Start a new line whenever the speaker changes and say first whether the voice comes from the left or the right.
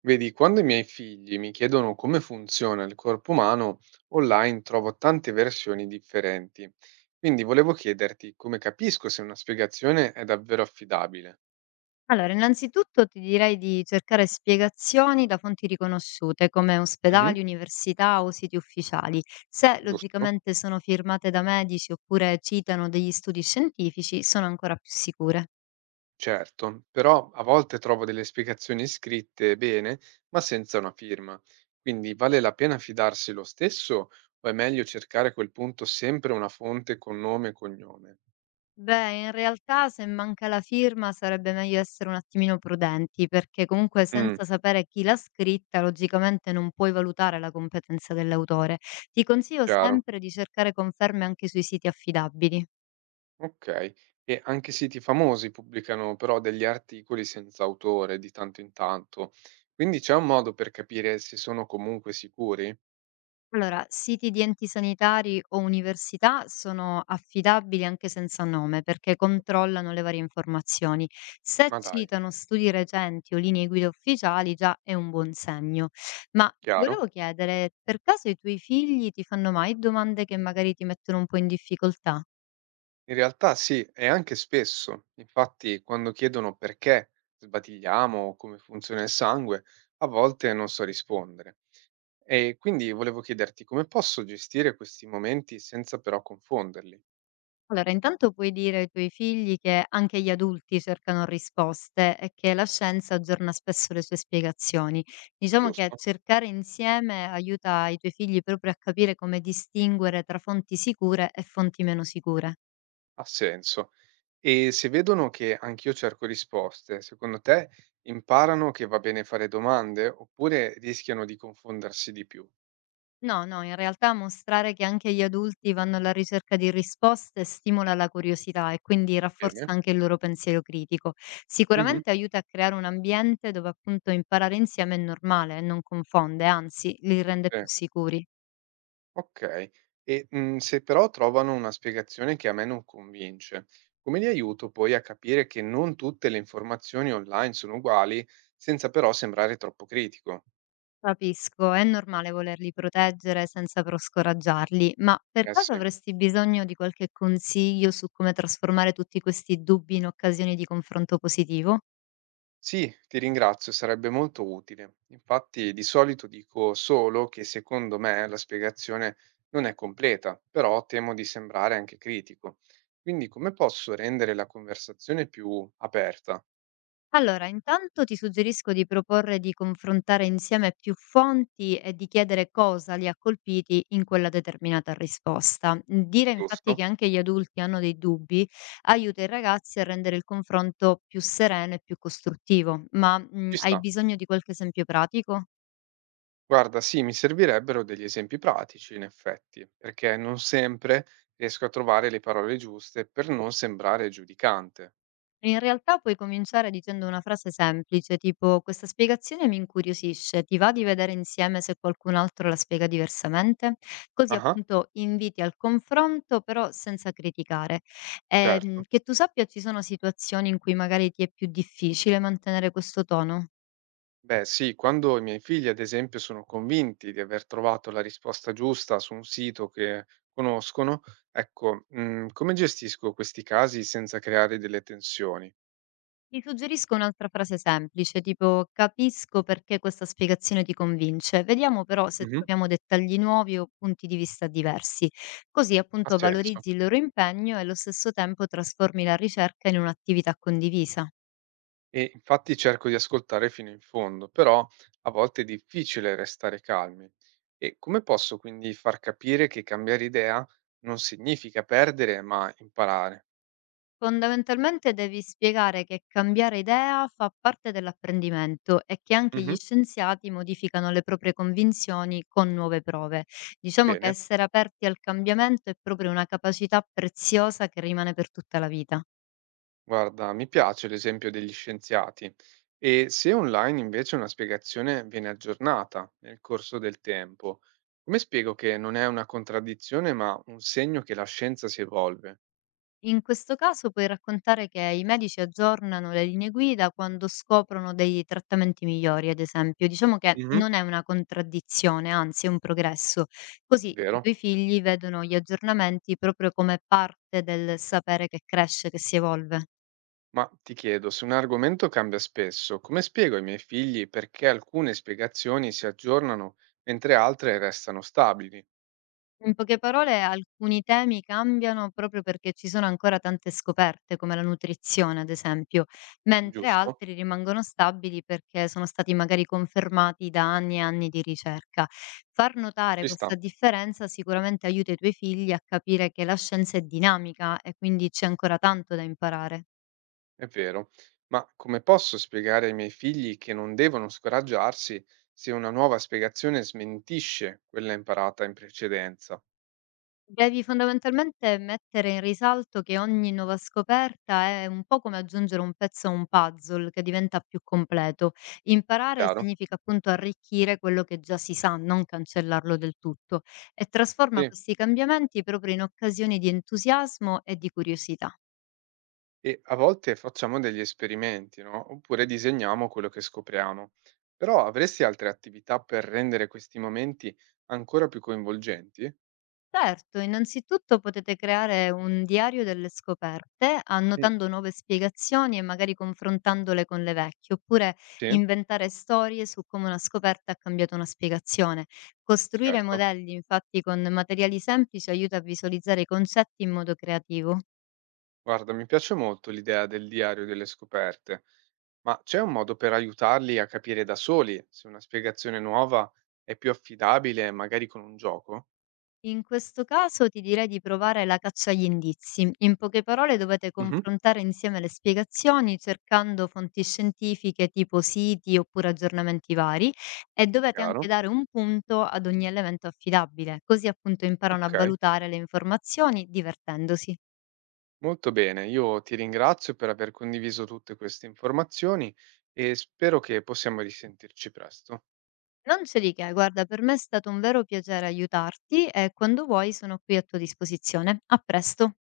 right: Vedi, quando i miei figli mi chiedono come funziona il corpo umano, online trovo tante versioni differenti. Quindi volevo chiederti come capisco se una spiegazione è davvero affidabile.
left: Allora, innanzitutto ti direi di cercare spiegazioni da fonti riconosciute come
right: Mhm.
left: ospedali, università o siti ufficiali. Se
right: Giusto?
left: logicamente sono firmate da medici oppure citano degli studi scientifici, sono ancora più sicure.
right: Certo, però a volte trovo delle spiegazioni scritte bene, ma senza una firma. Quindi vale la pena fidarsi lo stesso o è meglio cercare a quel punto sempre una fonte con nome e cognome?
left: Beh, in realtà se manca la firma sarebbe meglio essere un attimino prudenti, perché comunque
right: Mm,
left: senza sapere chi l'ha scritta, logicamente non puoi valutare la competenza dell'autore. Ti consiglio
right: chiaro.
left: sempre di cercare conferme anche sui siti affidabili.
right: Okay. E anche siti famosi pubblicano però degli articoli senza autore di tanto in tanto, quindi c'è un modo per capire se sono comunque sicuri?
left: Allora, siti di enti sanitari o università sono affidabili anche senza nome perché controllano le varie informazioni. Se
right: Ma dai,
left: citano studi recenti o linee guida ufficiali già è un buon segno. Ma ti
right: chiaro?
left: volevo chiedere, per caso i tuoi figli ti fanno mai domande che magari ti mettono un po' in difficoltà?
right: In realtà sì, e anche spesso. Infatti, quando chiedono perché sbatigliamo o come funziona il sangue, a volte non so rispondere. E quindi volevo chiederti come posso gestire questi momenti senza però confonderli,
left: Allora, intanto puoi dire ai tuoi figli che anche gli adulti cercano risposte e che la scienza aggiorna spesso le sue spiegazioni. Diciamo che
right: giusto?
left: cercare insieme aiuta i tuoi figli proprio a capire come distinguere tra fonti sicure e fonti meno sicure.
right: Ha senso. E se vedono che anch'io cerco risposte, secondo te imparano che va bene fare domande oppure rischiano di confondersi di più?
left: No, no, in realtà mostrare che anche gli adulti vanno alla ricerca di risposte stimola la curiosità e quindi rafforza
right: Bene.
left: anche il loro pensiero critico.
right: Mh-mh.
left: Sicuramente aiuta a creare un ambiente dove appunto imparare insieme è normale e non confonde, anzi li rende
right: Sì.
left: più sicuri.
right: Okay. E se però trovano una spiegazione che a me non convince, come li aiuto poi a capire che non tutte le informazioni online sono uguali, senza però sembrare troppo critico?
left: Capisco, è normale volerli proteggere senza però scoraggiarli, ma per
right: Eh
left: caso
right: sì.
left: avresti bisogno di qualche consiglio su come trasformare tutti questi dubbi in occasioni di confronto positivo?
right: Sì, ti ringrazio, sarebbe molto utile. Infatti, di solito dico solo che secondo me la spiegazione non è completa, però temo di sembrare anche critico. Quindi, come posso rendere la conversazione più aperta?
left: Allora, intanto ti suggerisco di proporre di confrontare insieme più fonti e di chiedere cosa li ha colpiti in quella determinata risposta. Dire infatti che
right: Giusto?
left: anche gli adulti hanno dei dubbi aiuta i ragazzi a rendere il confronto più sereno e più costruttivo. Ma
right: Ci
left: hai
right: sta.
left: bisogno di qualche esempio pratico?
right: Guarda, sì, mi servirebbero degli esempi pratici, in effetti, perché non sempre riesco a trovare le parole giuste per non sembrare giudicante.
left: In realtà puoi cominciare dicendo una frase semplice, tipo questa spiegazione mi incuriosisce, ti va di vedere insieme se qualcun altro la spiega diversamente? Così
right: Ah,
left: appunto inviti al confronto, però senza criticare.
right: certo.
left: Che tu sappia ci sono situazioni in cui magari ti è più difficile mantenere questo tono?
right: Beh, sì, quando i miei figli, ad esempio, sono convinti di aver trovato la risposta giusta su un sito che conoscono, ecco, come gestisco questi casi senza creare delle tensioni?
left: Ti suggerisco un'altra frase semplice, tipo capisco perché questa spiegazione ti convince, vediamo però se
right: Mhm.
left: troviamo dettagli nuovi o punti di vista diversi, così
right: Ha
left: appunto
right: senso.
left: valorizzi il loro impegno e allo stesso tempo trasformi la ricerca in un'attività condivisa.
right: E infatti cerco di ascoltare fino in fondo, però a volte è difficile restare calmi. E come posso quindi far capire che cambiare idea non significa perdere, ma imparare?
left: Fondamentalmente devi spiegare che cambiare idea fa parte dell'apprendimento e che anche gli
right: Mhm.
left: scienziati modificano le proprie convinzioni con nuove prove. Diciamo che
right: Bene.
left: essere aperti al cambiamento è proprio una capacità preziosa che rimane per tutta la vita.
right: Guarda, mi piace l'esempio degli scienziati. E se online invece una spiegazione viene aggiornata nel corso del tempo, come spiego che non è una contraddizione, ma un segno che la scienza si evolve?
left: In questo caso puoi raccontare che i medici aggiornano le linee guida quando scoprono dei trattamenti migliori, ad esempio. Diciamo che
right: Mhm.
left: non è una contraddizione, anzi è un progresso. Così i
right: Vero?
left: tuoi figli vedono gli aggiornamenti proprio come parte del sapere che cresce, che si evolve.
right: Ma ti chiedo, se un argomento cambia spesso, come spiego ai miei figli perché alcune spiegazioni si aggiornano mentre altre restano stabili?
left: In poche parole, alcuni temi cambiano proprio perché ci sono ancora tante scoperte, come la nutrizione, ad esempio, mentre
right: Giusto?
left: altri rimangono stabili perché sono stati magari confermati da anni e anni di ricerca. Far notare
right: Ci sta?
left: questa differenza sicuramente aiuta i tuoi figli a capire che la scienza è dinamica e quindi c'è ancora tanto da imparare.
right: È vero, ma come posso spiegare ai miei figli che non devono scoraggiarsi se una nuova spiegazione smentisce quella imparata in precedenza?
left: Devi fondamentalmente mettere in risalto che ogni nuova scoperta è un po' come aggiungere un pezzo a un puzzle che diventa più completo. Imparare
right: Chiaro?
left: significa appunto arricchire quello che già si sa, non cancellarlo del tutto, e trasforma
right: Sì.
left: questi cambiamenti proprio in occasioni di entusiasmo e di curiosità.
right: E a volte facciamo degli esperimenti, no? Oppure disegniamo quello che scopriamo. Però avresti altre attività per rendere questi momenti ancora più coinvolgenti?
left: Certo, innanzitutto potete creare un diario delle scoperte,
right: Mm.
left: annotando nuove spiegazioni e magari confrontandole con le vecchie, oppure
right: Sì,
left: inventare storie su come una scoperta ha cambiato una spiegazione. Costruire
right: certo.
left: modelli, infatti, con materiali semplici aiuta a visualizzare i concetti in modo creativo.
right: Guarda, mi piace molto l'idea del diario delle scoperte, ma c'è un modo per aiutarli a capire da soli se una spiegazione nuova è più affidabile, magari con un gioco?
left: In questo caso ti direi di provare la caccia agli indizi. In poche parole dovete
right: Mhm.
left: confrontare insieme le spiegazioni cercando fonti scientifiche tipo siti oppure aggiornamenti vari e dovete anche
right: Chiaro?
left: dare un punto ad ogni elemento affidabile, così appunto imparano a
right: Ok,
left: valutare le informazioni divertendosi.
right: molto bene. Io ti ringrazio per aver condiviso tutte queste informazioni e spero che possiamo risentirci presto.
left: Non c'è di che, guarda, per me è stato un vero piacere aiutarti e quando vuoi sono qui a tua disposizione. A presto.